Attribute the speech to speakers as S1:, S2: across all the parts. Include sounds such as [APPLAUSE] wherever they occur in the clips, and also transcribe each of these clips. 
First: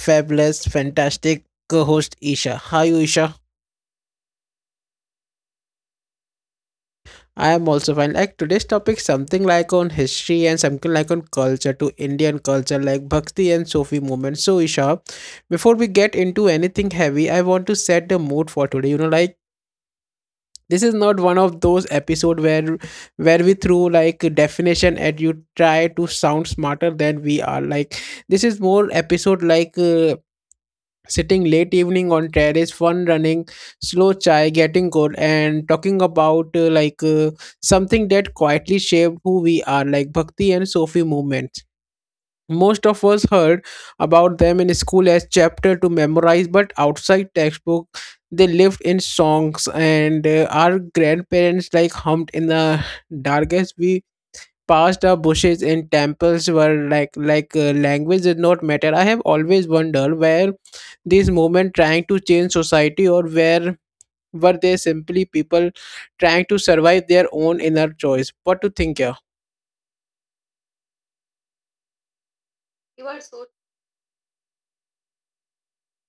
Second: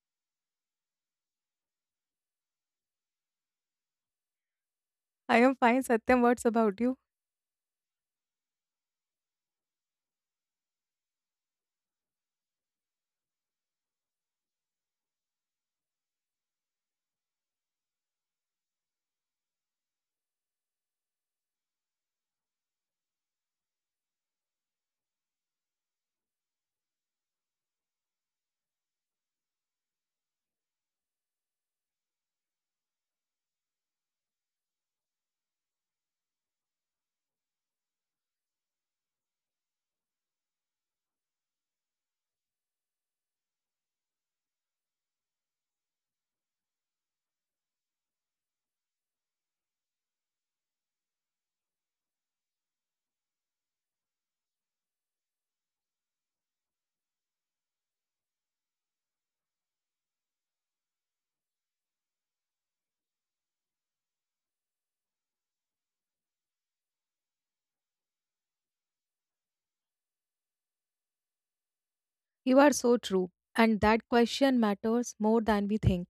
S1: fabulous, fantastic co-host Isha. Hi Isha.
S2: I am fine, Satyam. What's about you?
S1: I am also fine. Like today's topic something like on history and something like on culture to Indian culture like Bhakti and Sufi movement. So Isha, before we get into anything heavy, I want to set the mood for today. Like this is not one of those episodes where we throw like definition at you try to sound smarter than we are. Like this is more episode like sitting late evening on terrace fun running slow chai getting cold, and talking about something that quietly shaped who we are like bhakti and sufi movements most of us heard about them in school as chapter to memorize but outside textbook they lived in songs and our grandparents like hummed in the [LAUGHS] darkest we past our bushes in temples were like language did not matter. I have always wondered where these movement trying to change society or where were they simply people trying to survive their own inner choice. What to think here?
S2: You are so true. And that question matters more than we think.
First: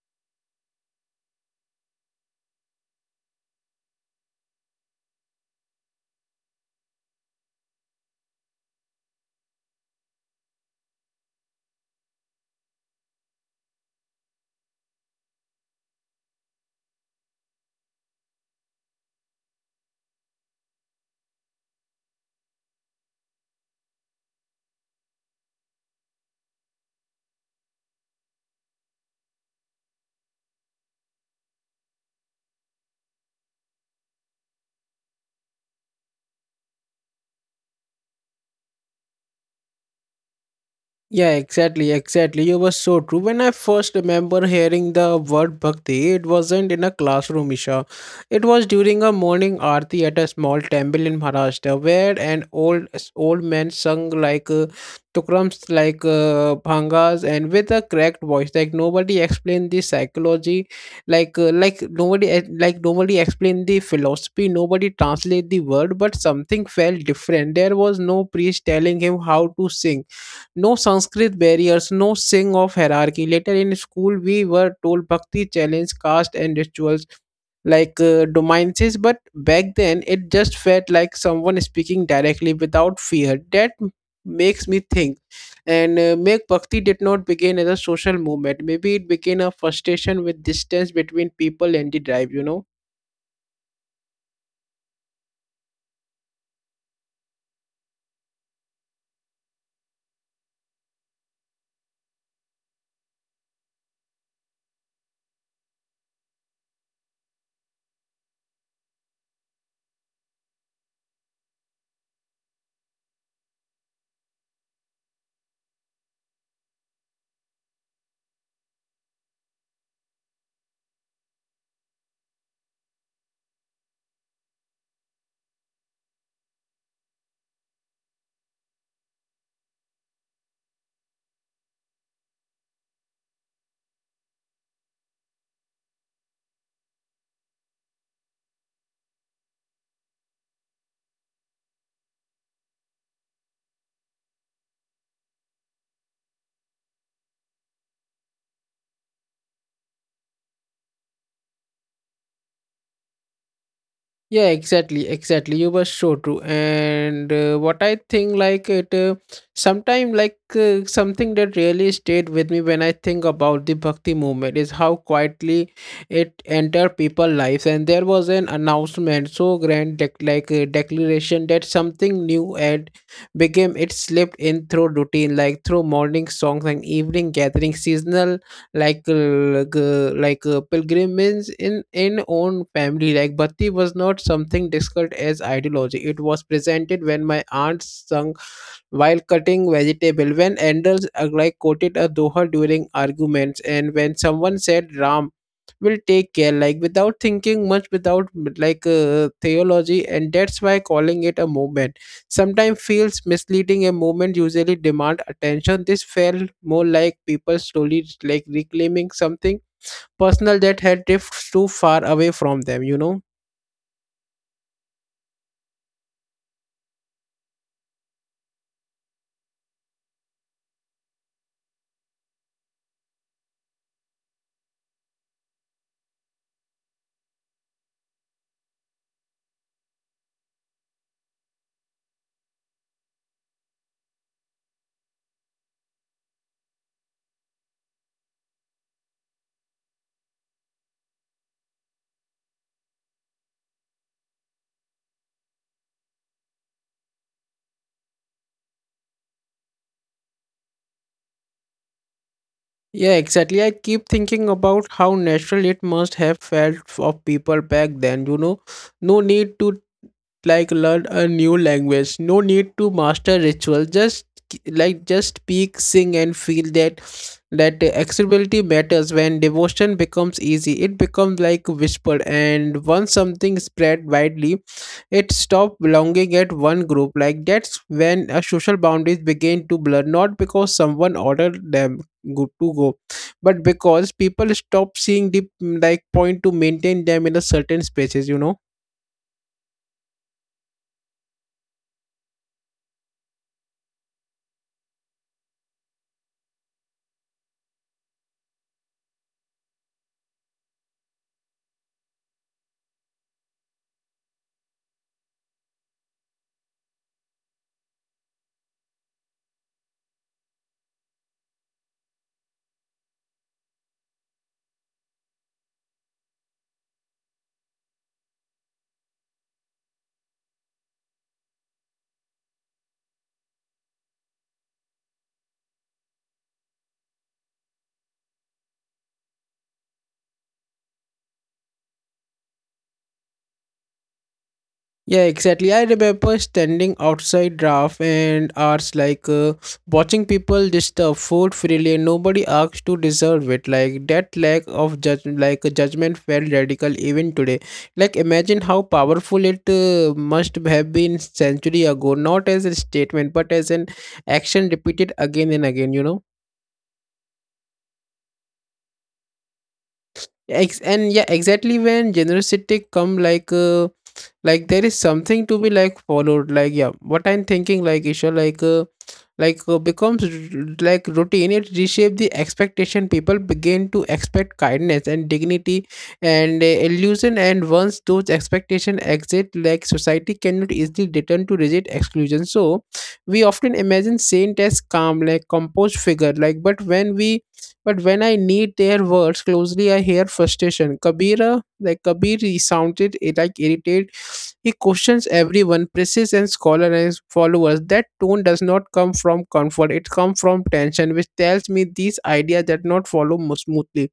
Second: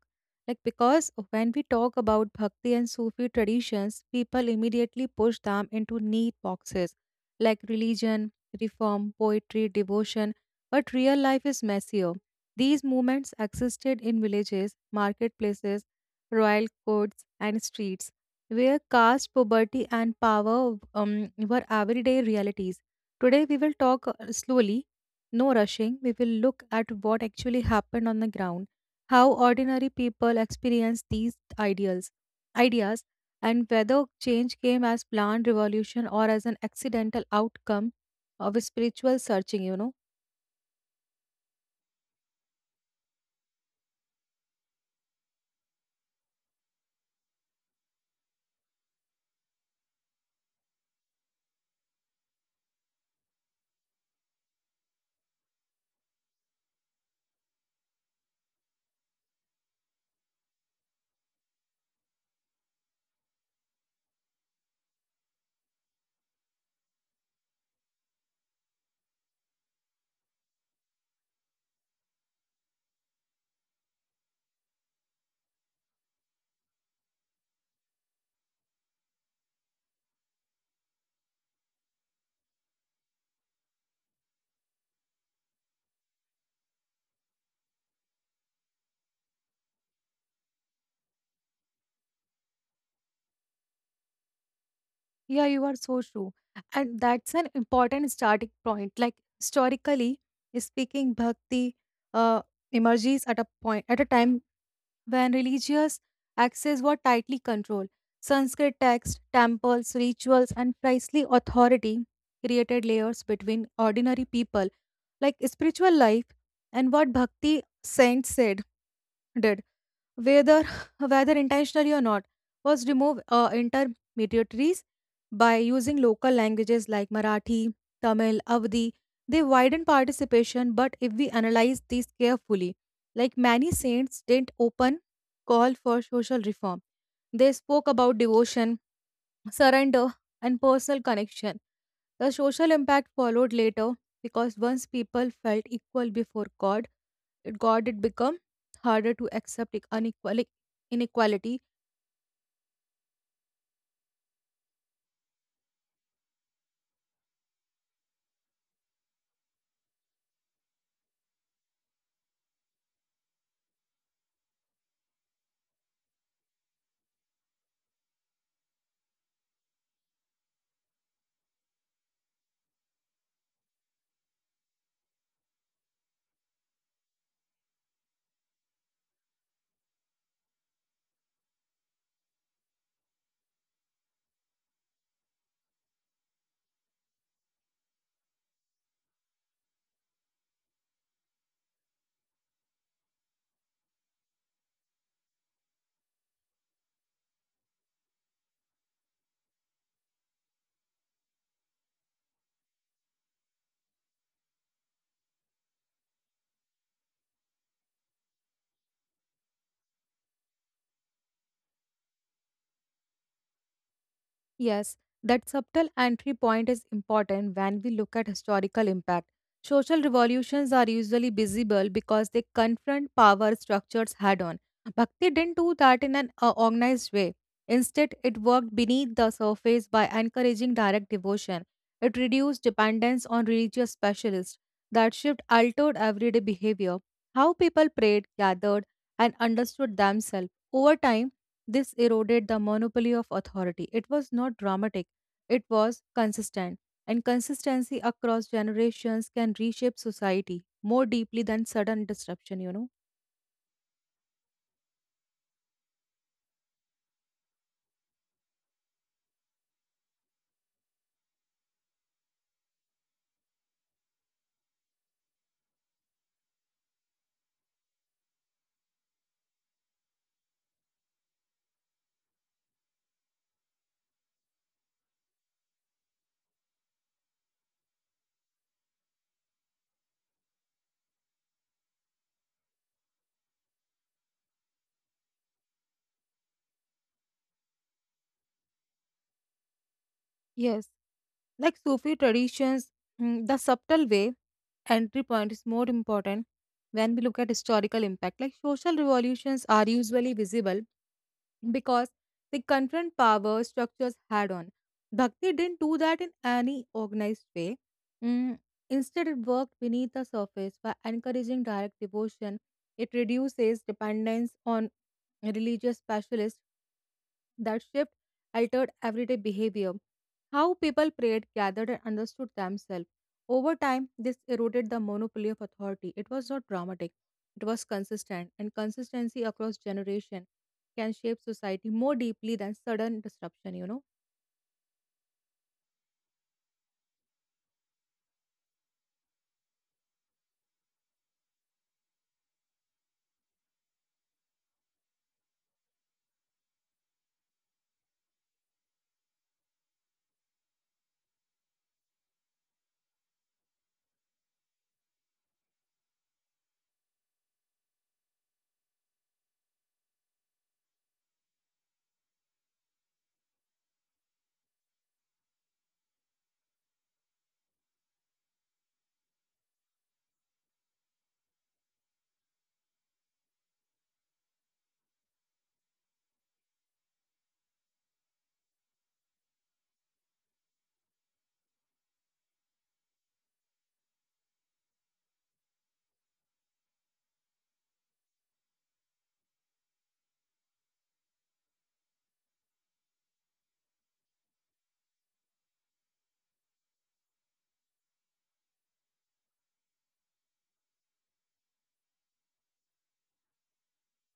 S2: Because when we talk about Bhakti and Sufi traditions, people immediately push them into neat boxes like religion, reform, poetry, devotion. But real life is messier. These movements existed in villages, marketplaces, royal courts, and streets, where caste, poverty, and power were everyday realities. Today, we will talk slowly, no rushing. We will look at what actually happened on the ground, how ordinary people experienced these ideas, and whether change came as planned revolution or as an accidental outcome of a spiritual searching, you know.
S1: Yeah, exactly, exactly. You were so true. When I first remember hearing the word bhakti, it wasn't in a classroom, Isha. It was during a morning aarti at a small temple in Maharashtra, where an old man sung like tukrams, like bhangas, and with a cracked voice. Like nobody explained the psychology, like nobody ex- like nobody explained the philosophy. Nobody translate the word, but something felt different. There was no priest telling him how to sing, no Sanskrit barriers, no sing of hierarchy. Later in school, we were told bhakti challenge caste and rituals like dominances, but back then it just felt like someone speaking directly without fear. Makes me think. And make bhakti did not begin as a social movement. Maybe it began a frustration with distance between people and the drive, you know.
S2: Yeah, you are so true. And that's an important starting point. Like historically speaking, bhakti uh, emerges at a point at a time when religious axes were tightly controlled. Sanskrit texts, temples, rituals, and priestly authority created layers between ordinary people, like spiritual life. And what Bhakti saints said did, whether [LAUGHS] whether intentionally or not, was remove intermediaries by using local languages like Marathi, Tamil, Avdi. They widen participation, but if we analyze these carefully, like many saints didn't open call for social reform. They spoke about devotion, surrender, and personal connection. The social impact followed later, because once people felt equal before God, it become harder to accept unequal inequality.
S1: Yeah, exactly, exactly. You were so true. And what I think, like it, sometime like something that really stayed with me when I think about the bhakti movement is how quietly it entered people' lives. And there was an announcement, so grand, like a declaration that something new and became. It slipped in through routine, like through morning songs and evening gatherings, seasonal pilgrimage in own family. Like bhakti was not something discussed as ideology, it was presented when my aunt sung while cutting vegetable, when elders like quoted a doha during arguments and when someone said ram will take care like without thinking much, without theology. And that's why calling it a movement sometimes feels misleading. A movement usually demand attention. This felt more like people slowly like reclaiming something personal that had drifted too far away from them, you know.
S2: Yes, that subtle entry point is important when we look at historical impact. Social revolutions are usually visible because they confront power structures head on. Bhakti didn't do that in an organized way. Instead, it worked beneath the surface by encouraging direct devotion. It reduced dependence on religious specialists. That shift altered everyday behavior, how people prayed, gathered, and understood themselves. Over time, this eroded the monopoly of authority. It was not dramatic, it was consistent. And consistency across generations can reshape society more deeply than sudden disruption, you know.
S1: Yeah, exactly, I keep thinking about how natural it must have felt for people back then, you know. No need to like learn a new language, no need to master ritual, just speak, sing and feel. That accessibility matters. When devotion becomes easy, it becomes like whispered. And once something spread widely, it stops belonging at one group. Like that's when a social boundaries begin to blur, not because someone ordered them to go, but because people stop seeing the like point to maintain them in a certain spaces, you know.
S2: Yes, like Sufi traditions, the subtle way entry point is more important when we look at historical impact. Like social revolutions are usually visible because they confront power structures had on. Bhakti didn't do that in any organized way. Mm, Instead, it worked beneath the surface by encouraging direct devotion. It reduces dependence on religious specialists. That shift altered everyday behavior. How people prayed, gathered, and understood themselves. Over time, this eroded the monopoly of authority. It was not dramatic, it was consistent, and consistency across generations can shape society more deeply than sudden disruption, you know.
S1: Yeah, exactly. I remember standing outside draft and hours like watching people dish the food freely and nobody asked to deserve it. Like that lack of judge, like judgment felt radical even today. Like imagine how powerful it must have been century ago, not as a statement but as an action repeated again and again. You know. Ex- and Yeah, exactly when generosity come like. Like there is something to be like followed like yeah. What I'm thinking like Isha, becomes like routine. It reshape the expectation. People begin to expect kindness and dignity and illusion. And once those expectation exit, like society cannot easily return to rigid exclusion. So we often imagine saint as calm like composed figure. Like but when I need their words closely, I hear frustration. Kabira, like Kabir, he sounded like irritated. He questions everyone, praises and scholars followers. That tone does not come from comfort, it comes from tension, which tells me these ideas did not follow smoothly.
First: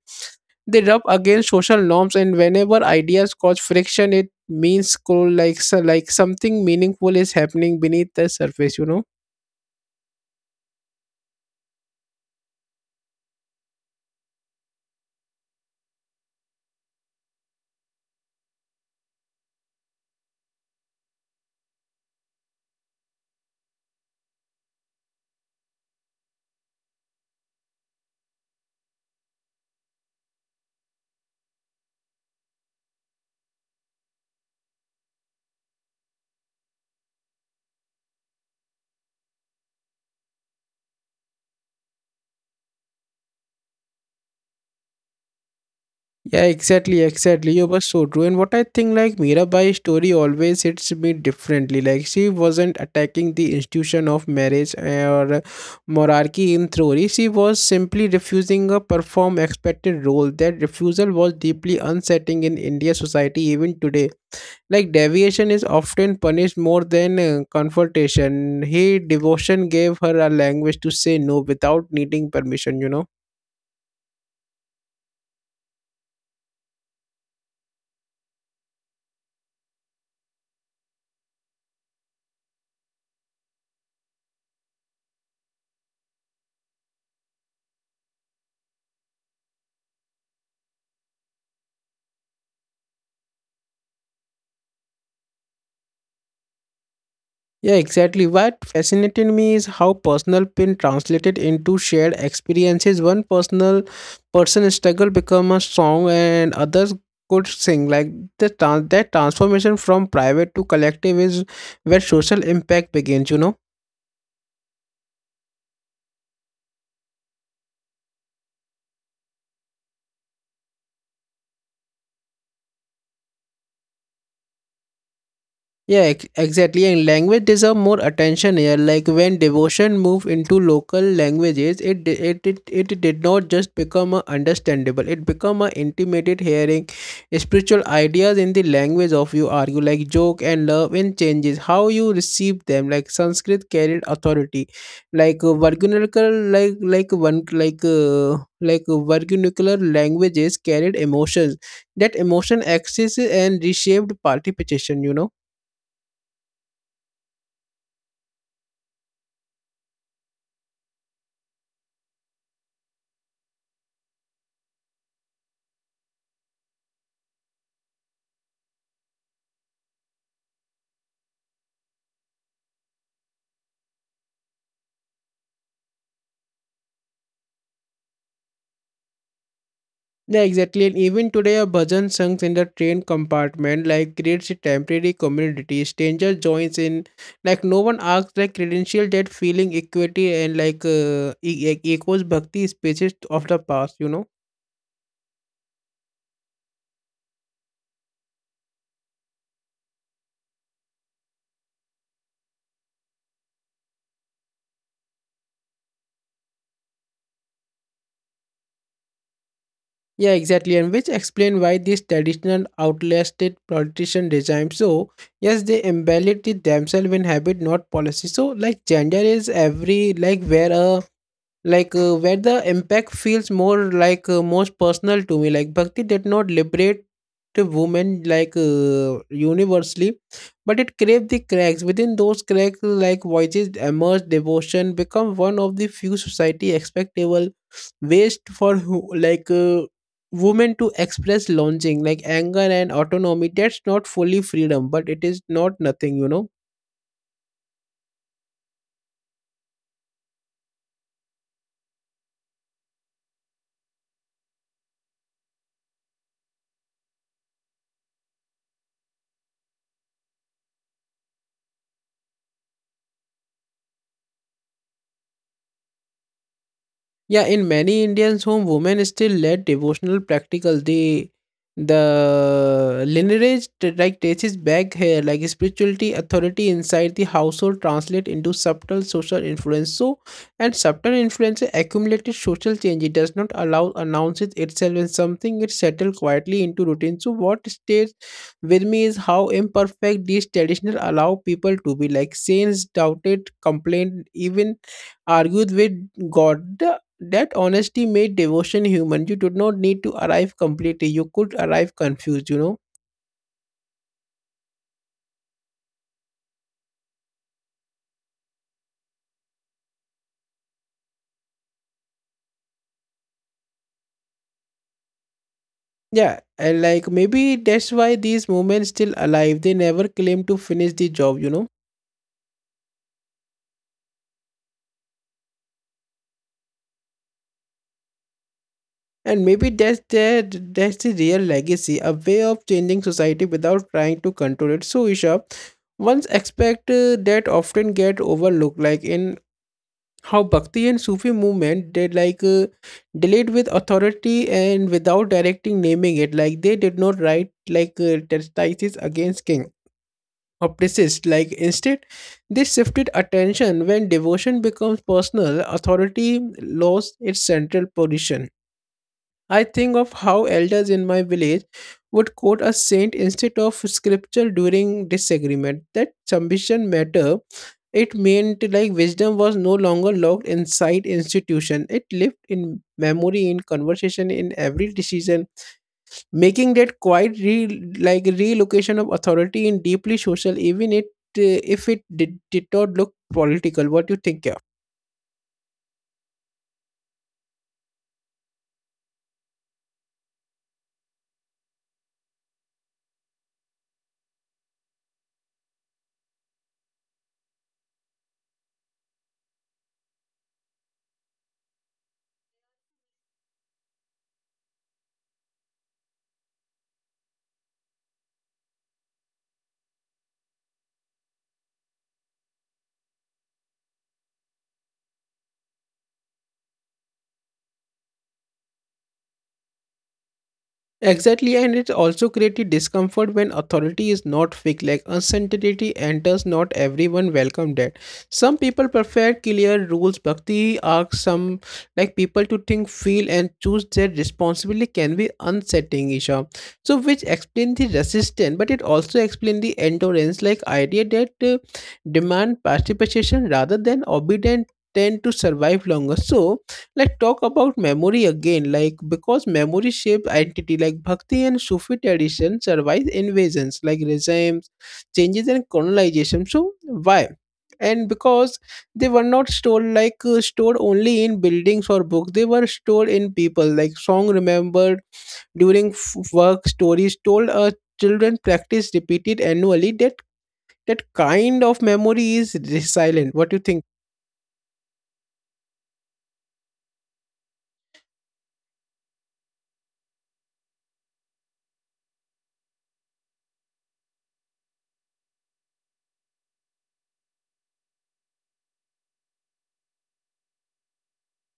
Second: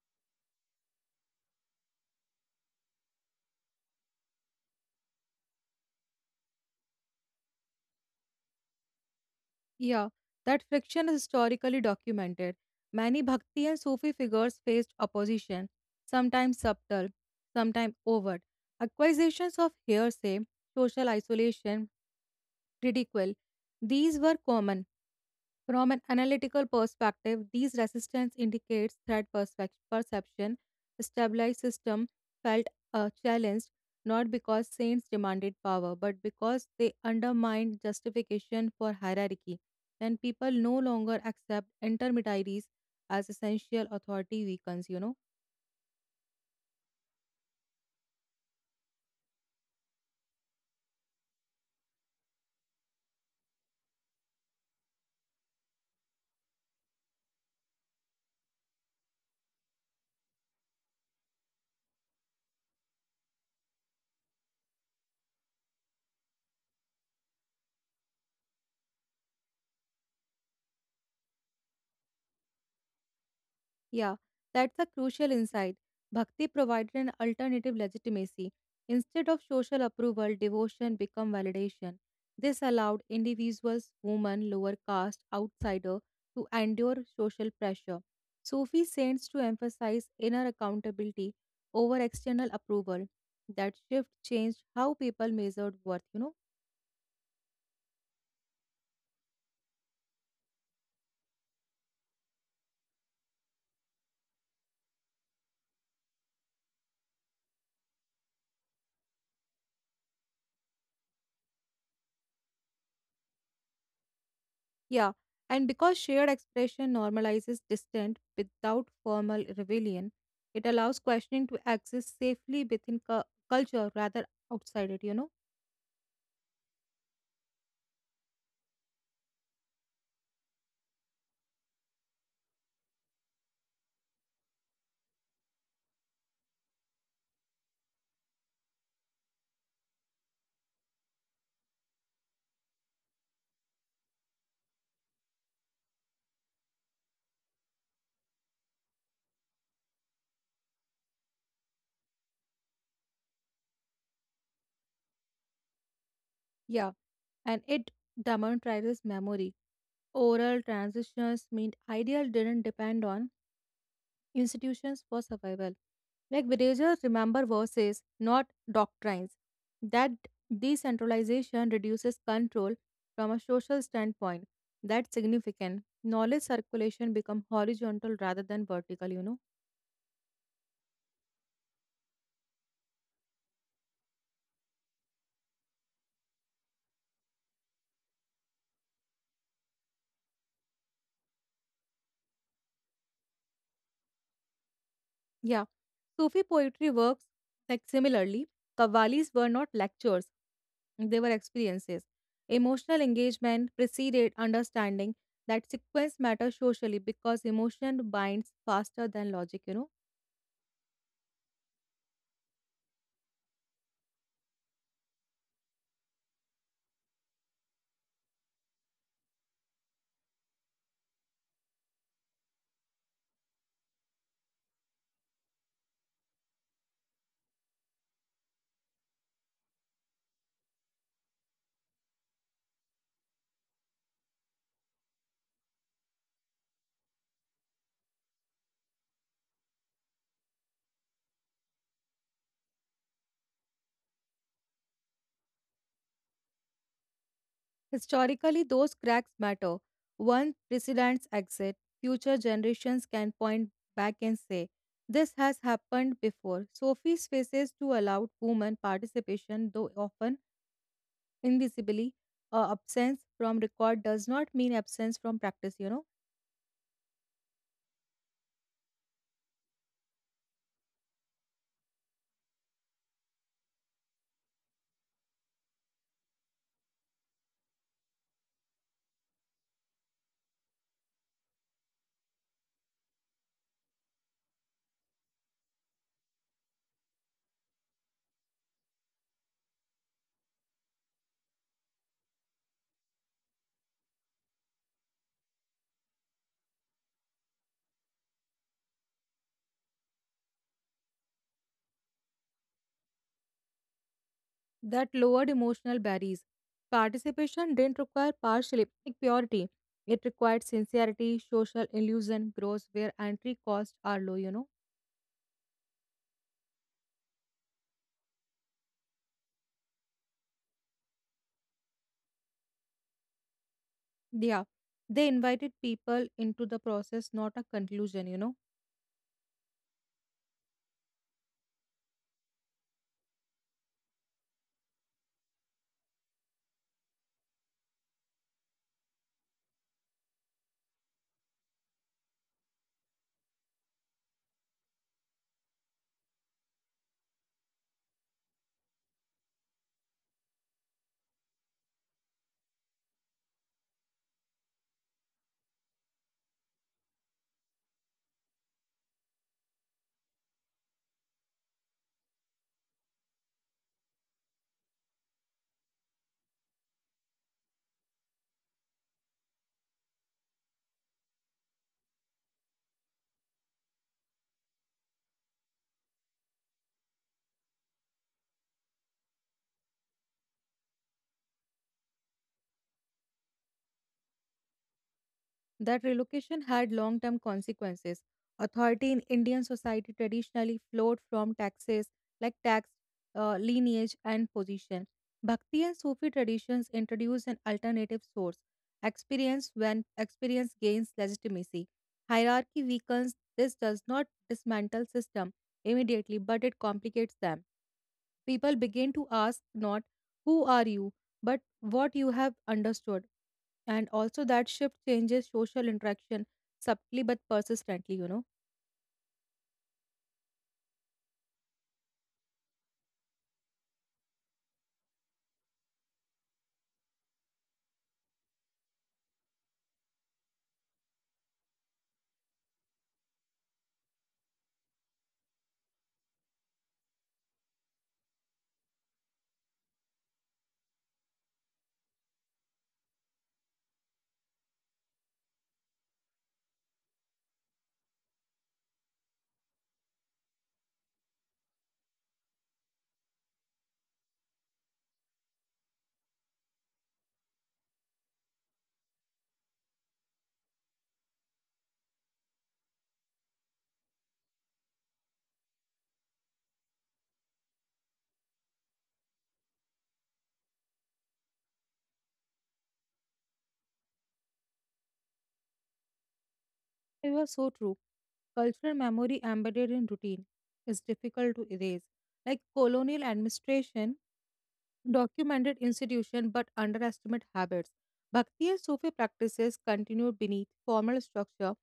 S1: They rub against social norms, and whenever ideas cause friction, it means cool, like something meaningful is happening beneath the surface, you know.
S2: Yeah, that friction is historically documented. Many Bhakti and Sufi figures faced opposition, sometimes subtle, sometimes overt. Accusations of hearsay, social isolation, ridicule, these were common. From an analytical perspective, these resistance indicates threat perception. A stabilized system felt challenged, not because saints demanded power, but because they undermined justification for hierarchy. When people no longer accept intermediaries as essential, authority weakens, you know.
S1: Yeah, exactly, exactly. You were so true. And what I think, like Mirabai's story always hits me differently. Like she wasn't attacking the institution of marriage or monarchy in theory. She was simply refusing a perform expected role. That refusal was deeply unsettling in India society even today. Like deviation is often punished more than confrontation. He devotion gave her a language to say no without needing permission, you know.
S2: Yeah, that's a crucial insight. Bhakti provided an alternative legitimacy. Instead of social approval, devotion became validation. This allowed individuals, women, lower caste, outsider, to endure social pressure. Sufi saints to emphasize inner accountability over external approval. That shift changed how people measured worth, you know.
S1: Yeah, exactly. What fascinated me is how personal pain translated into shared experiences. One personal Person struggle become a song, and others could sing. Like the transformation from private to collective is where social impact begins. You know.
S2: Yeah, and because shared expression normalizes dissent without formal rebellion, it allows questioning to exist safely within culture rather outside it, you know?
S1: Exactly. And language deserve more attention here. Like when devotion moved into local languages, it di- it did not just become a understandable. It become a intimate hearing. Spiritual ideas in the language of you argue like joke and love and changes how you receive them. Like Sanskrit carried authority, like vernacular like one like vernacular languages carried emotions. That emotion exists and reshaped participation. You know.
S2: Yeah, and it demonetizes memory. Oral transitions mean ideal didn't depend on institutions for survival. Like villagers remember verses, not doctrines. That decentralization reduces control from a social standpoint. That's significant. Knowledge circulation become horizontal rather than vertical, you know.
S1: Yeah, exactly. And even today, a bhajan sings in the train compartment like creates a temporary community. Stranger joins in, like no one asks like credential. That feeling equity and like echoes bhakti spaces of the past. You know.
S2: Yeah. Sufi poetry works like similarly. Qawwalis were not lectures, they were experiences. Emotional engagement preceded understanding. That sequence matters socially, because emotion binds faster than logic, you know.
S1: Yeah, exactly. And which explain why these traditional outlasted politician regime. So yes, they embellish it themselves in habit, not policy. So like gender is every like where a like where the impact feels more like most personal to me. Like bhakti did not liberate the women like universally, but it craved the cracks. Within those cracks, like voices emerged. Devotion become one of the few society expectable ways for women to express longing like anger and autonomy. That's not fully freedom but it is not nothing, you know.
S2: Historically, those cracks matter. One presidents exit, future generations can point back and say, "This has happened before." Sophie's faces to allowed women participation, though often invisibly. Absence from record does not mean absence from practice, you know.
S1: Yeah, in many Indians home, women still led devotional practical. The lineage like traces back here. Like spirituality authority inside the household translate into subtle social influence. So, and subtle influence accumulated social change. It does not allow announces itself in something. It settled quietly into routine. So, what stays with me is how imperfect these traditional allow people to be. Like saints doubted, complained, even argued with God. That honesty made devotion human. You did not need to arrive completely. You could arrive confused, you know?
S2: That lowered emotional barriers. Participation didn't require partial purity. It required sincerity. Social illusion grows where entry costs are low, you know.
S1: Yeah, and like maybe that's why these moments still alive. They never claim to finish the job, you know?
S2: Yeah, they invited people into the process, not a conclusion, you know.
S1: And maybe that's the real legacy, a way of changing society without trying to control it. So Isha, one's expect that often get overlooked, like in how Bhakti and Sufi movement did like delayed with authority and without directing naming it. Like they did not write like treatises against king or priest. Like instead, they shifted attention. When devotion becomes personal, authority lost its central position. I think of how elders in my village would quote a saint instead of scripture during disagreement. That submission matter. It meant like wisdom was no longer locked inside institution. It lived in memory, in conversation, in every decision, making like relocation of authority in deeply social, even it if it did not look political. What do you think? Yeah?
S2: That relocation had long term consequences. Authority in Indian society traditionally flowed from taxes like tax, lineage, and position. Bhakti and Sufi traditions introduce an alternative source, experience. When experience gains legitimacy, hierarchy weakens. This does not dismantle system immediately, but it complicates them. People begin to ask not "who are you" but "what you have understood". And also, that shift changes social interaction subtly but persistently, you know.
S1: Exactly, and it also created discomfort. When authority is not fixed, like uncertainty enters, not everyone welcome that. Some people prefer clear rules. Bhakti asks some like people to think, feel and choose their responsibility. Can be unsettling, Isha. So which explains the resistance, but it also explains the endurance. Like idea that demand participation rather than obedient tend to survive longer. So let's talk about memory again. Like because memory shape identity, like Bhakti and Sufi tradition survive invasions, like regimes, changes, and colonization. So why? And because they were not stored like stored only in buildings or books, they were stored in people. Like song remembered during work, stories told. Children practice repeated annually. That kind of memory is resilient. What do you think?
S2: It was so true. Cultural memory embedded in routine is difficult to erase. Like colonial administration documented institution but underestimate habits. Bhakti and Sufi practices continue beneath formal structure.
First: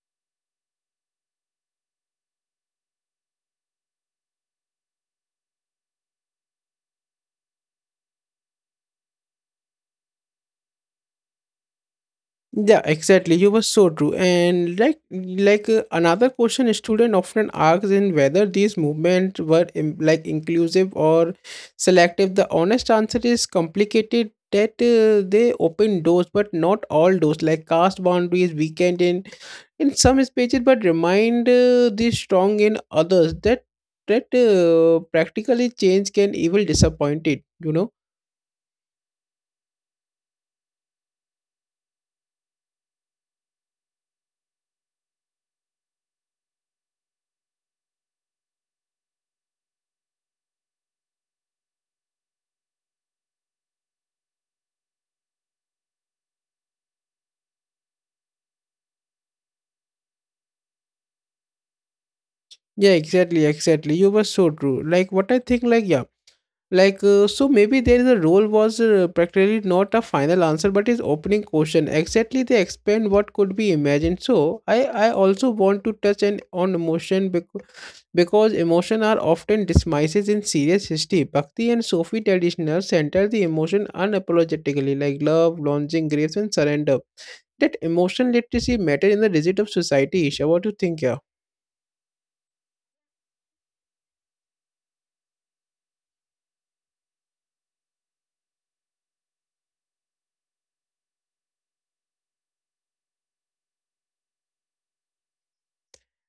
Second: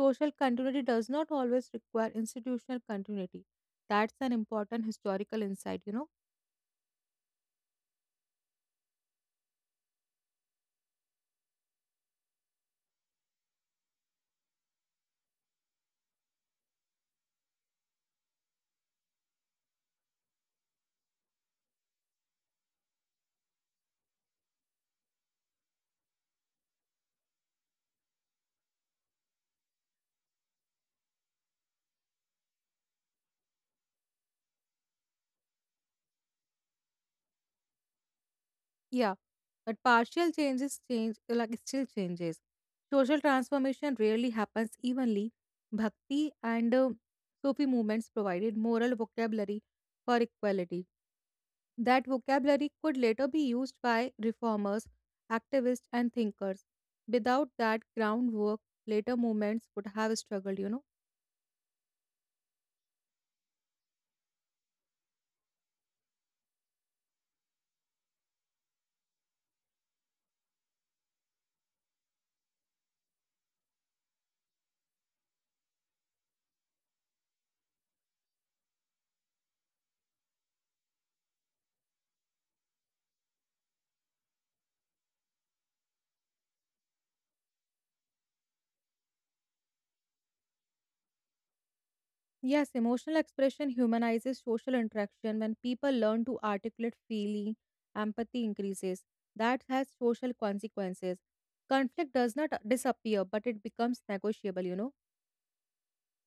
S2: Social continuity does not always require institutional continuity. That's an important historical insight, you know.
S1: Yeah, exactly. You were so true. And another question a student often asks in whether these movements were inclusive or selective. The honest answer is complicated that they open doors but not all doors, like caste boundaries weakened in some spaces but remind these strong in others, that that practically change can even disappoint it. you know
S2: Yeah, but partial changes change like still changes. Social transformation rarely happens evenly. Bhakti and Sufi movements provided moral vocabulary for equality. That vocabulary could later be used by reformers, activists, and thinkers. Without that groundwork, later movements would have struggled, you know.
S1: yeah exactly, you were so true. Like what I think like yeah like So maybe there is a role was practically not a final answer but is opening question, exactly, they expand what could be imagined. So I also want to touch an, on emotion, because emotion are often dismisses in serious history. Bhakti and Sufi traditionals center the emotion unapologetically, like love, longing, grace and surrender. That emotion literacy matter in the digit of society. Isha, what do you think? Yeah,
S2: Yes, emotional expression humanizes social interaction. When people learn to articulate feeling, empathy increases. That has social consequences. Conflict does not disappear, but it becomes negotiable, you know.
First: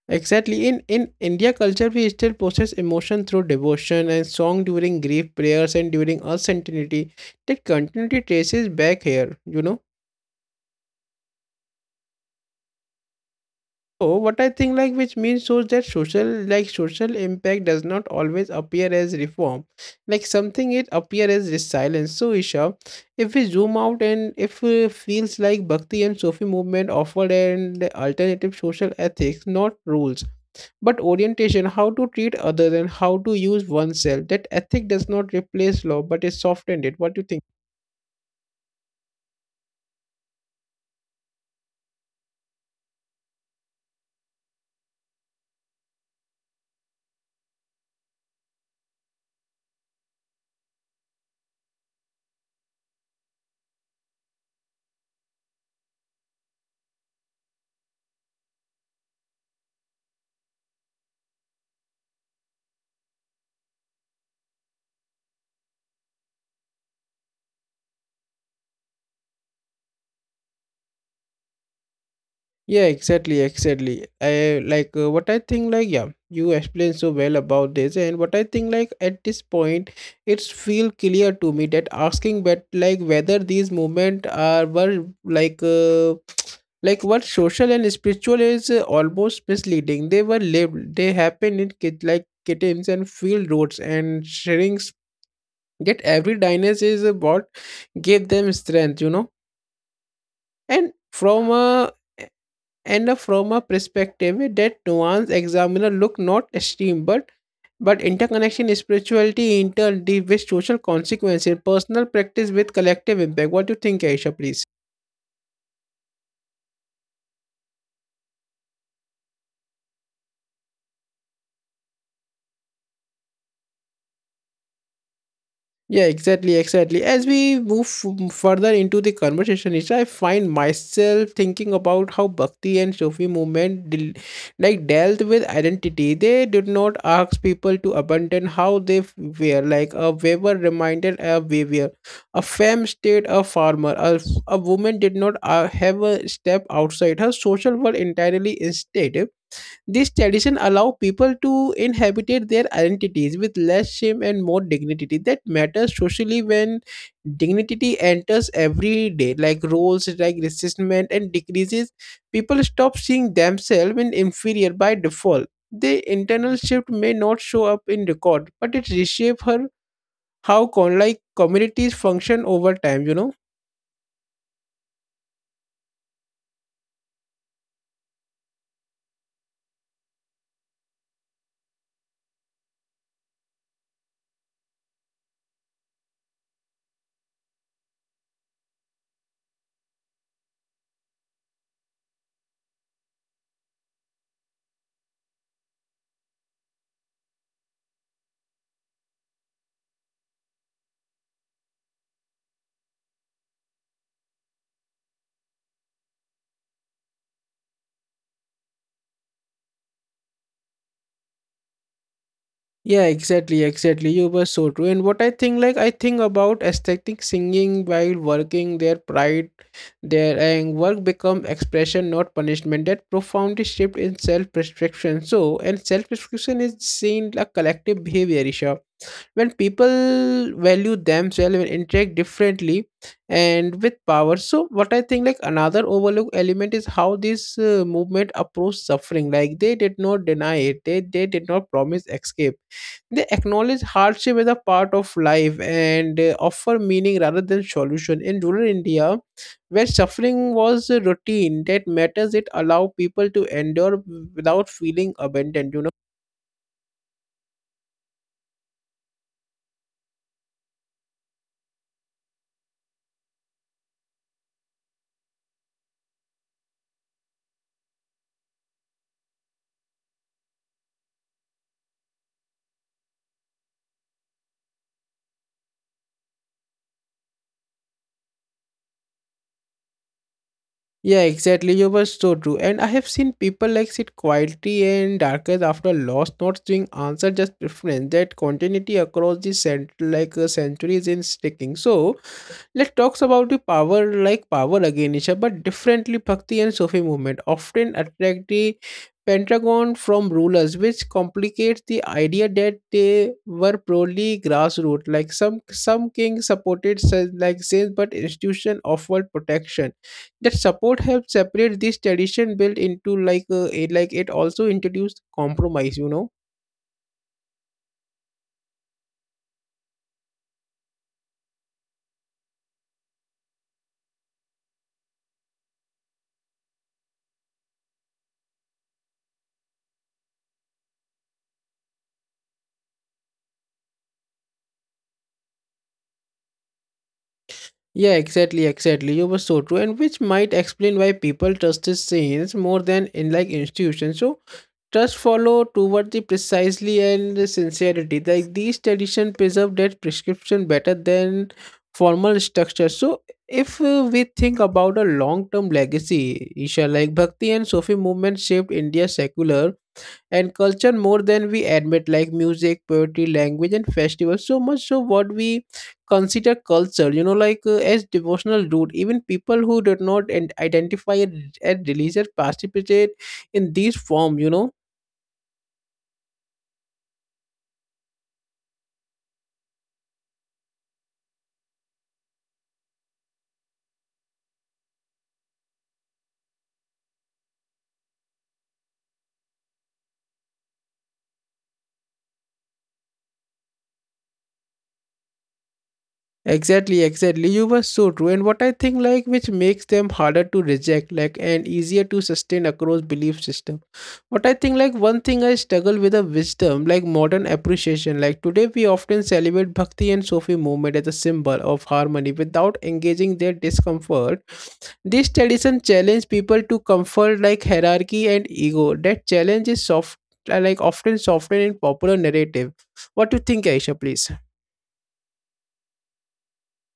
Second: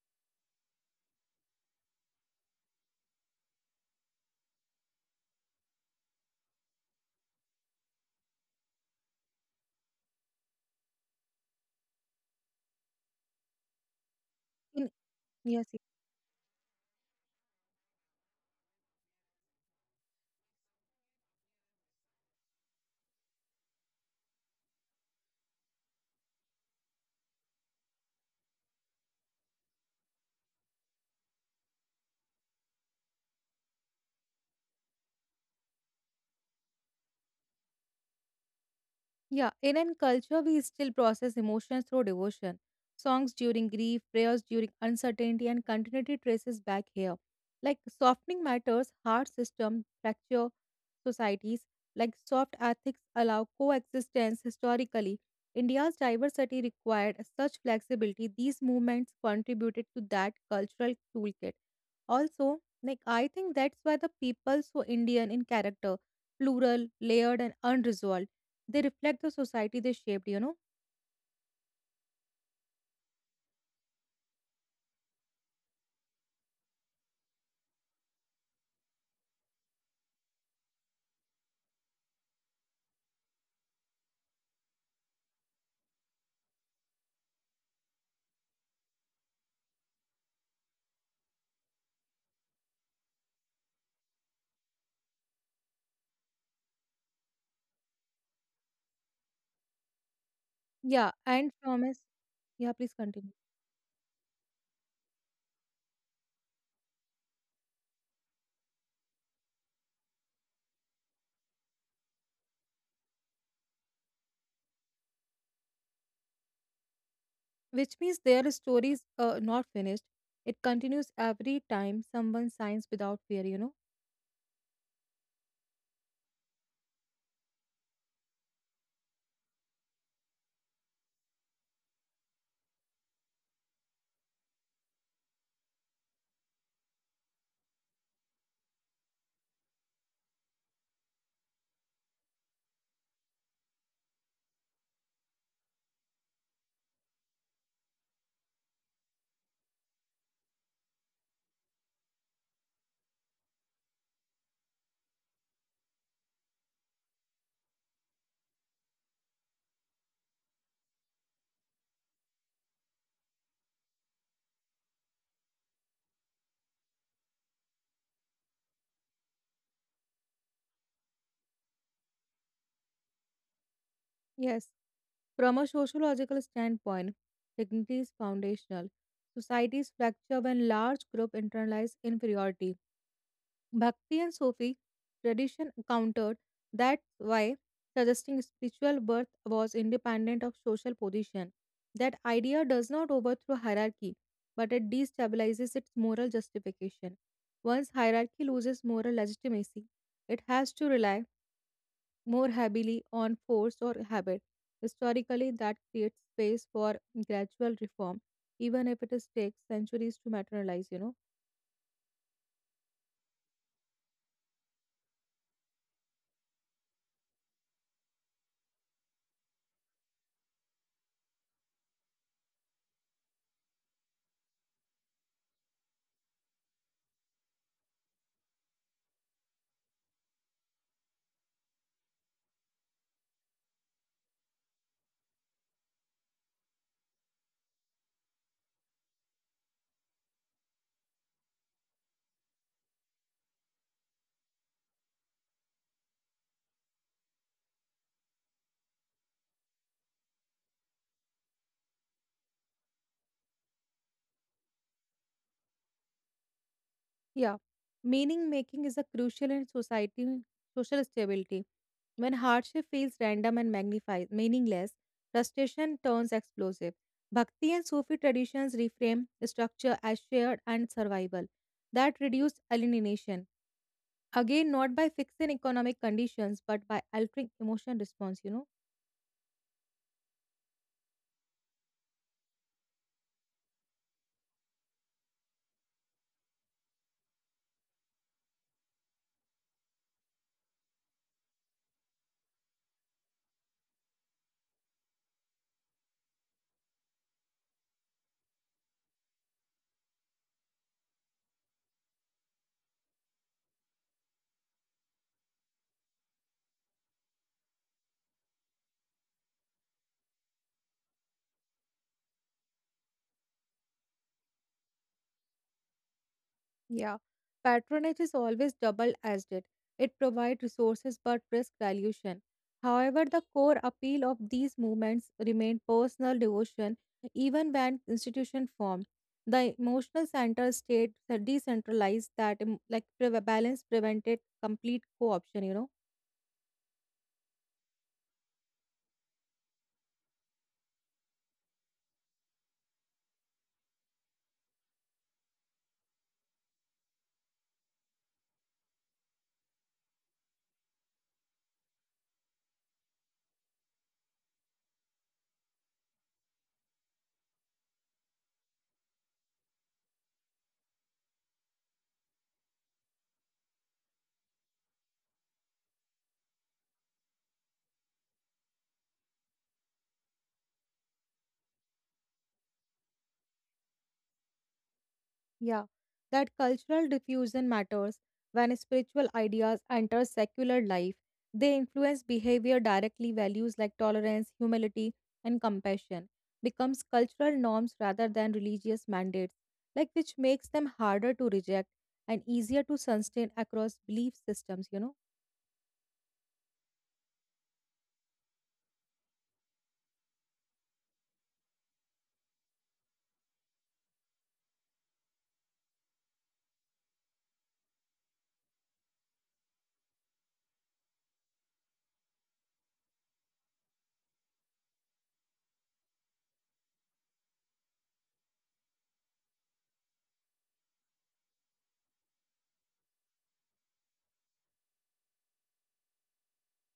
S1: exactly. In India culture, we still process emotion through devotion and song during grief, prayers, and during uncertainty. That continuity traces back here, you know. So what I think,
S2: In
S1: like, which means
S2: yes.
S1: shows that social impact does not always appear as reform. Like something it appear as resilience. So Isha, if we zoom out and if feels like Bhakti and Sufi movement offered an alternative social ethics, not rules but orientation, how to treat others and how to use oneself. That ethic does not replace law, but it softened it. What do you think?
S2: Yeah, in Indian culture, we still process emotions through devotion. Songs during grief, prayers during uncertainty, and continuity traces back here. Like softening matters, heart system, fracture societies, like soft ethics allow coexistence historically. India's diversity required such flexibility. These movements contributed to that cultural toolkit. Also, like I think that's why the people so Indian in character, plural, layered, and unresolved, they reflect the society they shaped, you know?
S1: Yeah, exactly. I like what I think. Like, yeah, you explained so well about this, and what I think, like, at this point, it's feel clear to me that asking, but like whether these movement are were like. [TSK] Like what social and spiritual is almost misleading. They were lived, they happen in kid like kittens and field roads and sharing. Yet every dynasty is what gave them strength, you know. And
S2: Yeah,
S1: from
S2: and from
S1: a
S2: us. Yeah, please
S1: and a-
S2: continue.
S1: From a perspective that nuanced examiner look not extreme but interconnection, spirituality, interdeep with social consequences, personal practice with collective impact. What do you think, Aisha, please?
S2: Which means their story is not finished. It continues every time someone signs without fear, you know?
S1: Yeah, exactly. As we move further into the conversation, Isha, I find myself thinking about how Bhakti and Sufi movement dealt with identity. They did not ask people to abandon how they were. Like a weaver reminded a weaver, a femme stayed a farmer. A, a woman did not have a step outside her social world entirely instead. This tradition allow people to inhabitate their identities with less shame and more dignity. That matters socially when dignity enters every day, like roles, like resistment and decreases. People stop seeing themselves in inferior by default. The internal shift may not show up in record, but it reshape her how communities function over time. You know.
S2: Yes. From a sociological standpoint, dignity is foundational. Societies fracture when large group internalize inferiority. Bhakti and Sufi tradition countered that why suggesting spiritual birth was independent of social position. That idea does not overthrow hierarchy, but it destabilizes its moral justification. Once hierarchy loses moral legitimacy, it has to rely more heavily on force or habit. Historically, that creates space for gradual reform, even if it takes centuries to materialize, you know.
S1: Yeah, exactly. You were so true. And what I think, like, I think about aesthetic singing while working, their pride, their and work become expression, not punishment. That profoundly shift in self prescription. So, and self prescription is seen like collective behavior, Isha. When people value themselves and interact differently and with power. So, what I think, like, another overlooked element is how this movement approached suffering. Like, they did not deny it, they did not promise escape, they acknowledge hardship as a part of life and offer meaning rather than solution. In rural India, where suffering was a routine that matters, it allowed people to endure without feeling abandoned, you know.
S2: Yeah. Meaning making is a crucial in society social stability. When hardship feels random and magnified, meaningless, frustration turns explosive. Bhakti and Sufi traditions reframe structure as shared and survival. That reduced alienation. Again, not by fixing economic conditions, but by altering emotion response, you know.
S1: Yeah, exactly. You were so true. And I have seen people like sit quietly and darkest after loss, not seeing answer, just preference. That continuity across the centuries in sticking. So, let's talk about the power again, Isha, but differently. Bhakti and Sufi movement often attract the Pentagon from rulers, which complicates the idea that they were purely grassroots. Like some kings supported saints, but institution offered protection. That support helped separate this tradition built into it also introduced compromise. You know.
S2: Yeah, patronage is always double edged. It provides resources but risk dilution. However, the core appeal of these movements remained personal devotion even when institution formed. The emotional center stayed decentralized. That like balance prevented complete co-option, you know.
S1: Yeah, exactly. You were so true, and which might explain why people trust these scenes more than in like institutions. So trust follow toward the precisely and the sincerity. Like these tradition preserve that prescription better than formal structure. So if we think about a long-term legacy, Isha, like Bhakti and Sufi movement shaped India's secular and culture more than we admit, like music, poetry, language and festivals, so much so what we consider culture, you know, like as devotional root, even people who do not and identify and religious participate in these form, you know.
S2: Yeah, that cultural diffusion matters when spiritual ideas enter secular life. They influence behavior directly. Values like tolerance, humility, and compassion becomes cultural norms rather than religious mandates, like which makes them harder to reject and easier to sustain across belief systems, you know.
S1: Exactly, exactly. You were so true. And what I think, like, which makes them harder to reject, like, and easier to sustain across belief system. What I think, like, one thing I struggle with a wisdom, like modern appreciation. Like today we often celebrate Bhakti and Sufi movement as a symbol of harmony without engaging their discomfort. This tradition challenge people to comfort like hierarchy and ego. That challenge is soft like often softened in popular narrative. What do you think, Aisha, please?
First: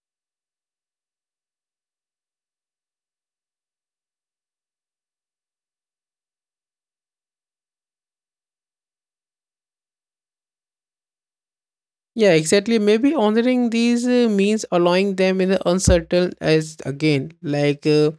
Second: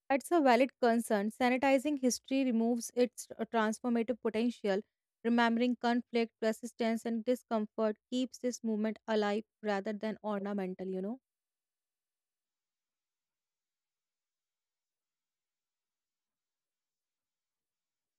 S2: That's a valid concern. Sanitizing history removes its transformative potential. Remembering conflict, resistance, and discomfort keeps this movement alive rather than ornamental, you know.
S1: Yeah, exactly. Maybe honoring these means allowing them in the uncertain as again, like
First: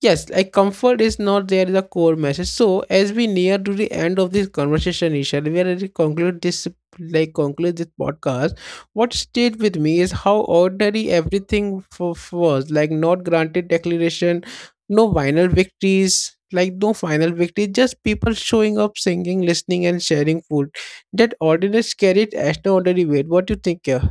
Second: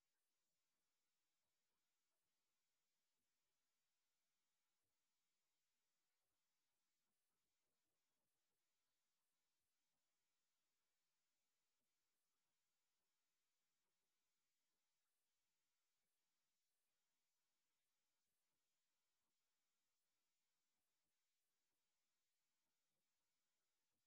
S1: yes, like comfort is not, there is a core message. So as we near to the end of this conversation, Isha, we already conclude this podcast. What stayed with me is how ordinary everything for, was, like not granted declaration, no final victories, like no final victory, just people showing up, singing, listening, and sharing food. That ordinary carried as no ordinary weight. What do you think? Uh?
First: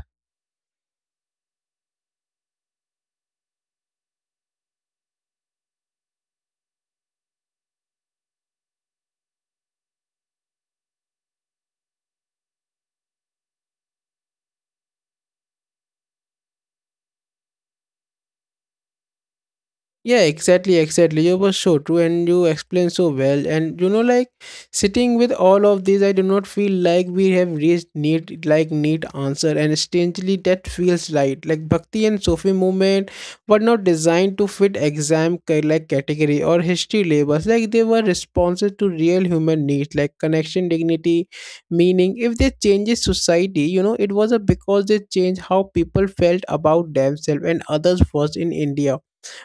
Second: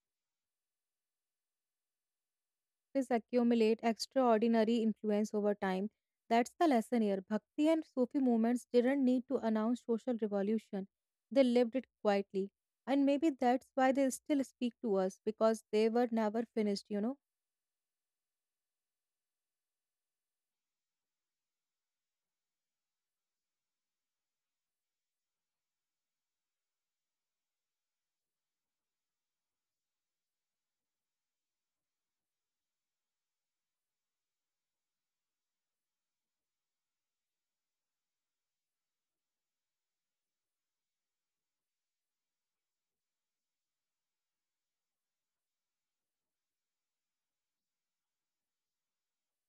S2: This accumulate extraordinary influence over time. That's the lesson here. Bhakti and Sufi movements didn't need to announce social revolution. They lived it quietly. And maybe that's why they still speak to us, because they were never finished, you know.
S1: Yeah, exactly. You were so true and you explained so well. And you know, like sitting with all of these, I do not feel like we have reached neat answer. And strangely that feels right. Like Bhakti and Sufi movement were not designed to fit exam ca- like category or history labels. Like they were responses to real human needs, like connection, dignity, meaning. If they changes society, you know, it was a because they changed how people felt about themselves and others first in India.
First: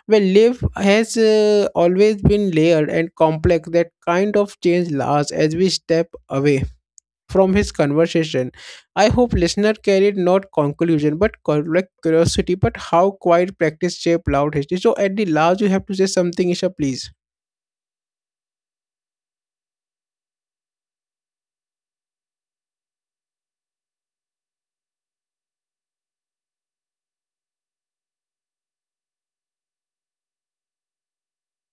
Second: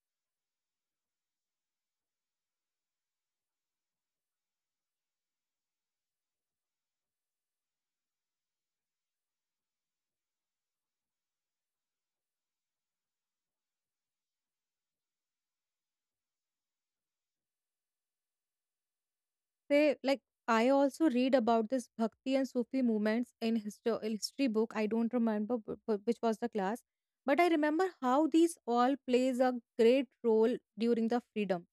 S1: Well, life has always been layered and complex. That kind of change lasts as we step away from his conversation. I hope listener carried not conclusion but curiosity, but how quiet practice shape loud history. So at the last, you have to say something, Isha, please.
S2: They like, I also read about this bhakti and Sufi movements in history book. I don't remember which was the class, but I remember how these all plays a great role during the freedom,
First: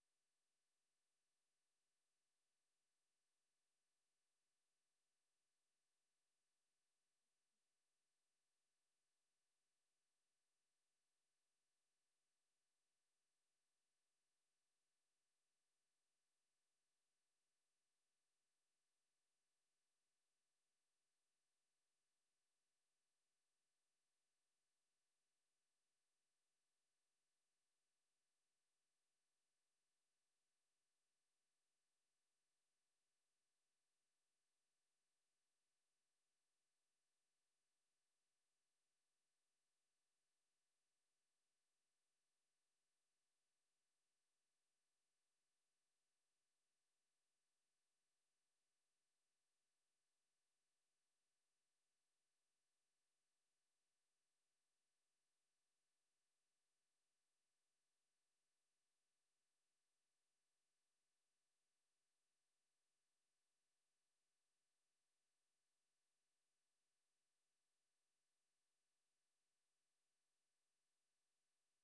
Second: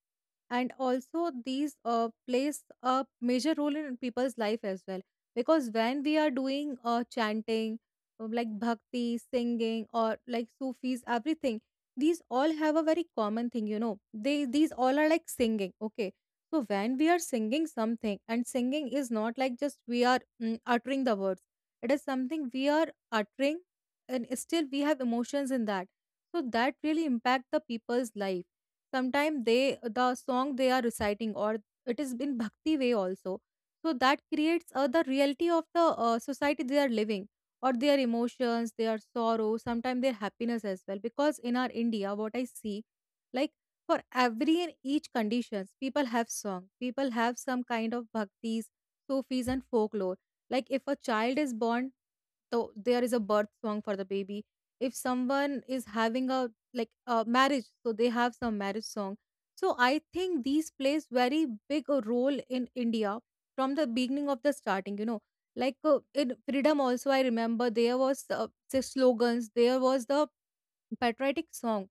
S2: and also these plays a major role in people's life as well. Because when we are doing chanting, like bhakti singing or like sufis, everything, these all have a very common thing, you know. They, these all are like singing, okay? So when we are singing something, and singing is not like just we are uttering the words, it is something we are uttering, and still we have emotions in that. So that really impact the people's life. Sometimes they, the song they are reciting, or it is in bhakti way also, so that creates the reality of the society they are living, or their emotions, their sorrow, sometimes their happiness as well. Because in our India, what I see, like, for every and each conditions people have song, people have some kind of bhaktis, sufis, and folklore. Like if a child is born, there is a birth song for the baby. If someone is having a like a marriage, so they have some marriage song. So I think these plays very big a role in India from the beginning of the starting, you know. Like in freedom also, I remember there was say slogans, there was the patriotic song.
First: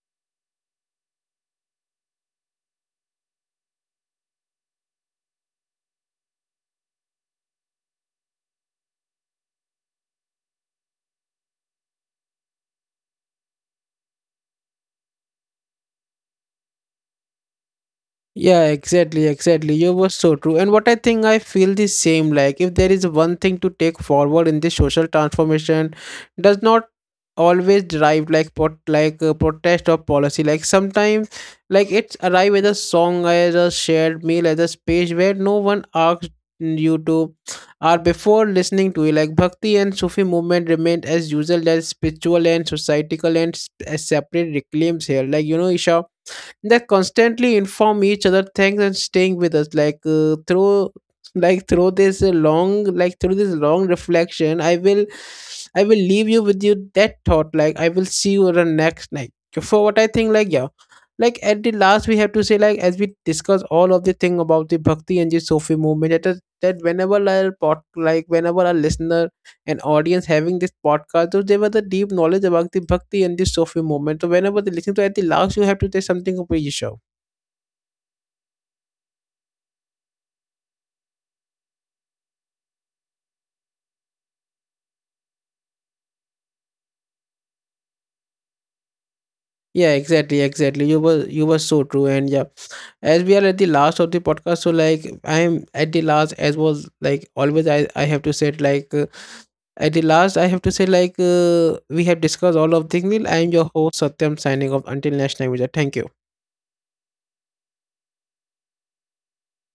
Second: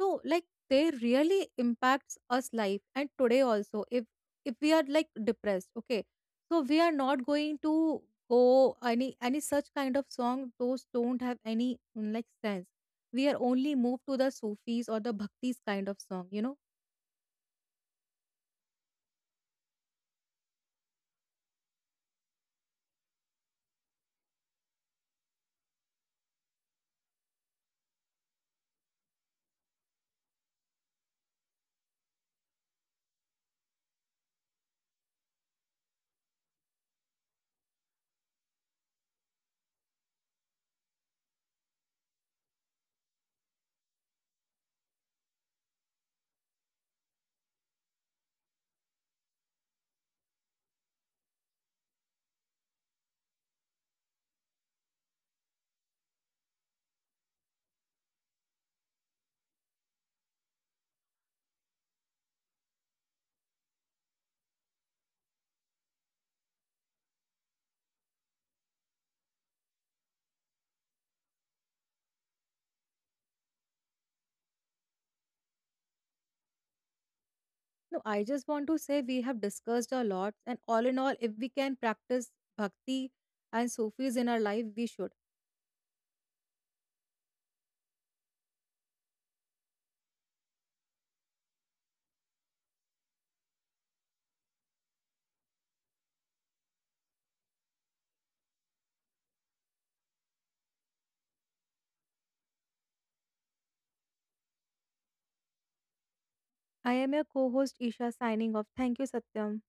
S2: So like they really impacts us life. And today also, if we are like depressed, okay, so we are not going to go any such kind of song, those don't have any like sense. We are only moved to the sufis or the bhaktis kind of song, you know.
S1: Yeah, exactly. You were so true. And what I think I feel the same, like if there is one thing to take forward, in this social transformation does not always derive like pot like a protest or policy. Like sometimes like it's arrive as a song, as a shared meal, as a space where no one asks you to or before listening to it. Like Bhakti and Sufi movement remained as usual as spiritual and societal and as separate reclaims here, like you know Isha, they constantly inform each other. Thanks and staying with us, like through like through this long like through this long reflection. I will leave you with you that thought, like I will see you on the next night. So, for what I think, like, yeah, like at the last we have to say, like, as we discuss all of the thing about the Bhakti and the Sufi movement, that, that whenever I pot like whenever a listener, an audience having this podcast, so there was a deep knowledge about the Bhakti and the Sufi movement. So whenever they listen to, at the last you have to say something about yourself.
S2: No, I just want to say, we have discussed a lot, and all in all, if we can practice bhakti and sufis in our life, we should.
S1: Yeah, exactly. You were so true, and yeah, as we are at the last of the podcast, so like I am at the last, as was like always. I have to say it like at the last, I have to say like we have discussed all of things. I am your host Satyam, signing off until next time. Vijay. Thank you.
S2: I am your co-host Isha, signing off. Thank you, Satyam.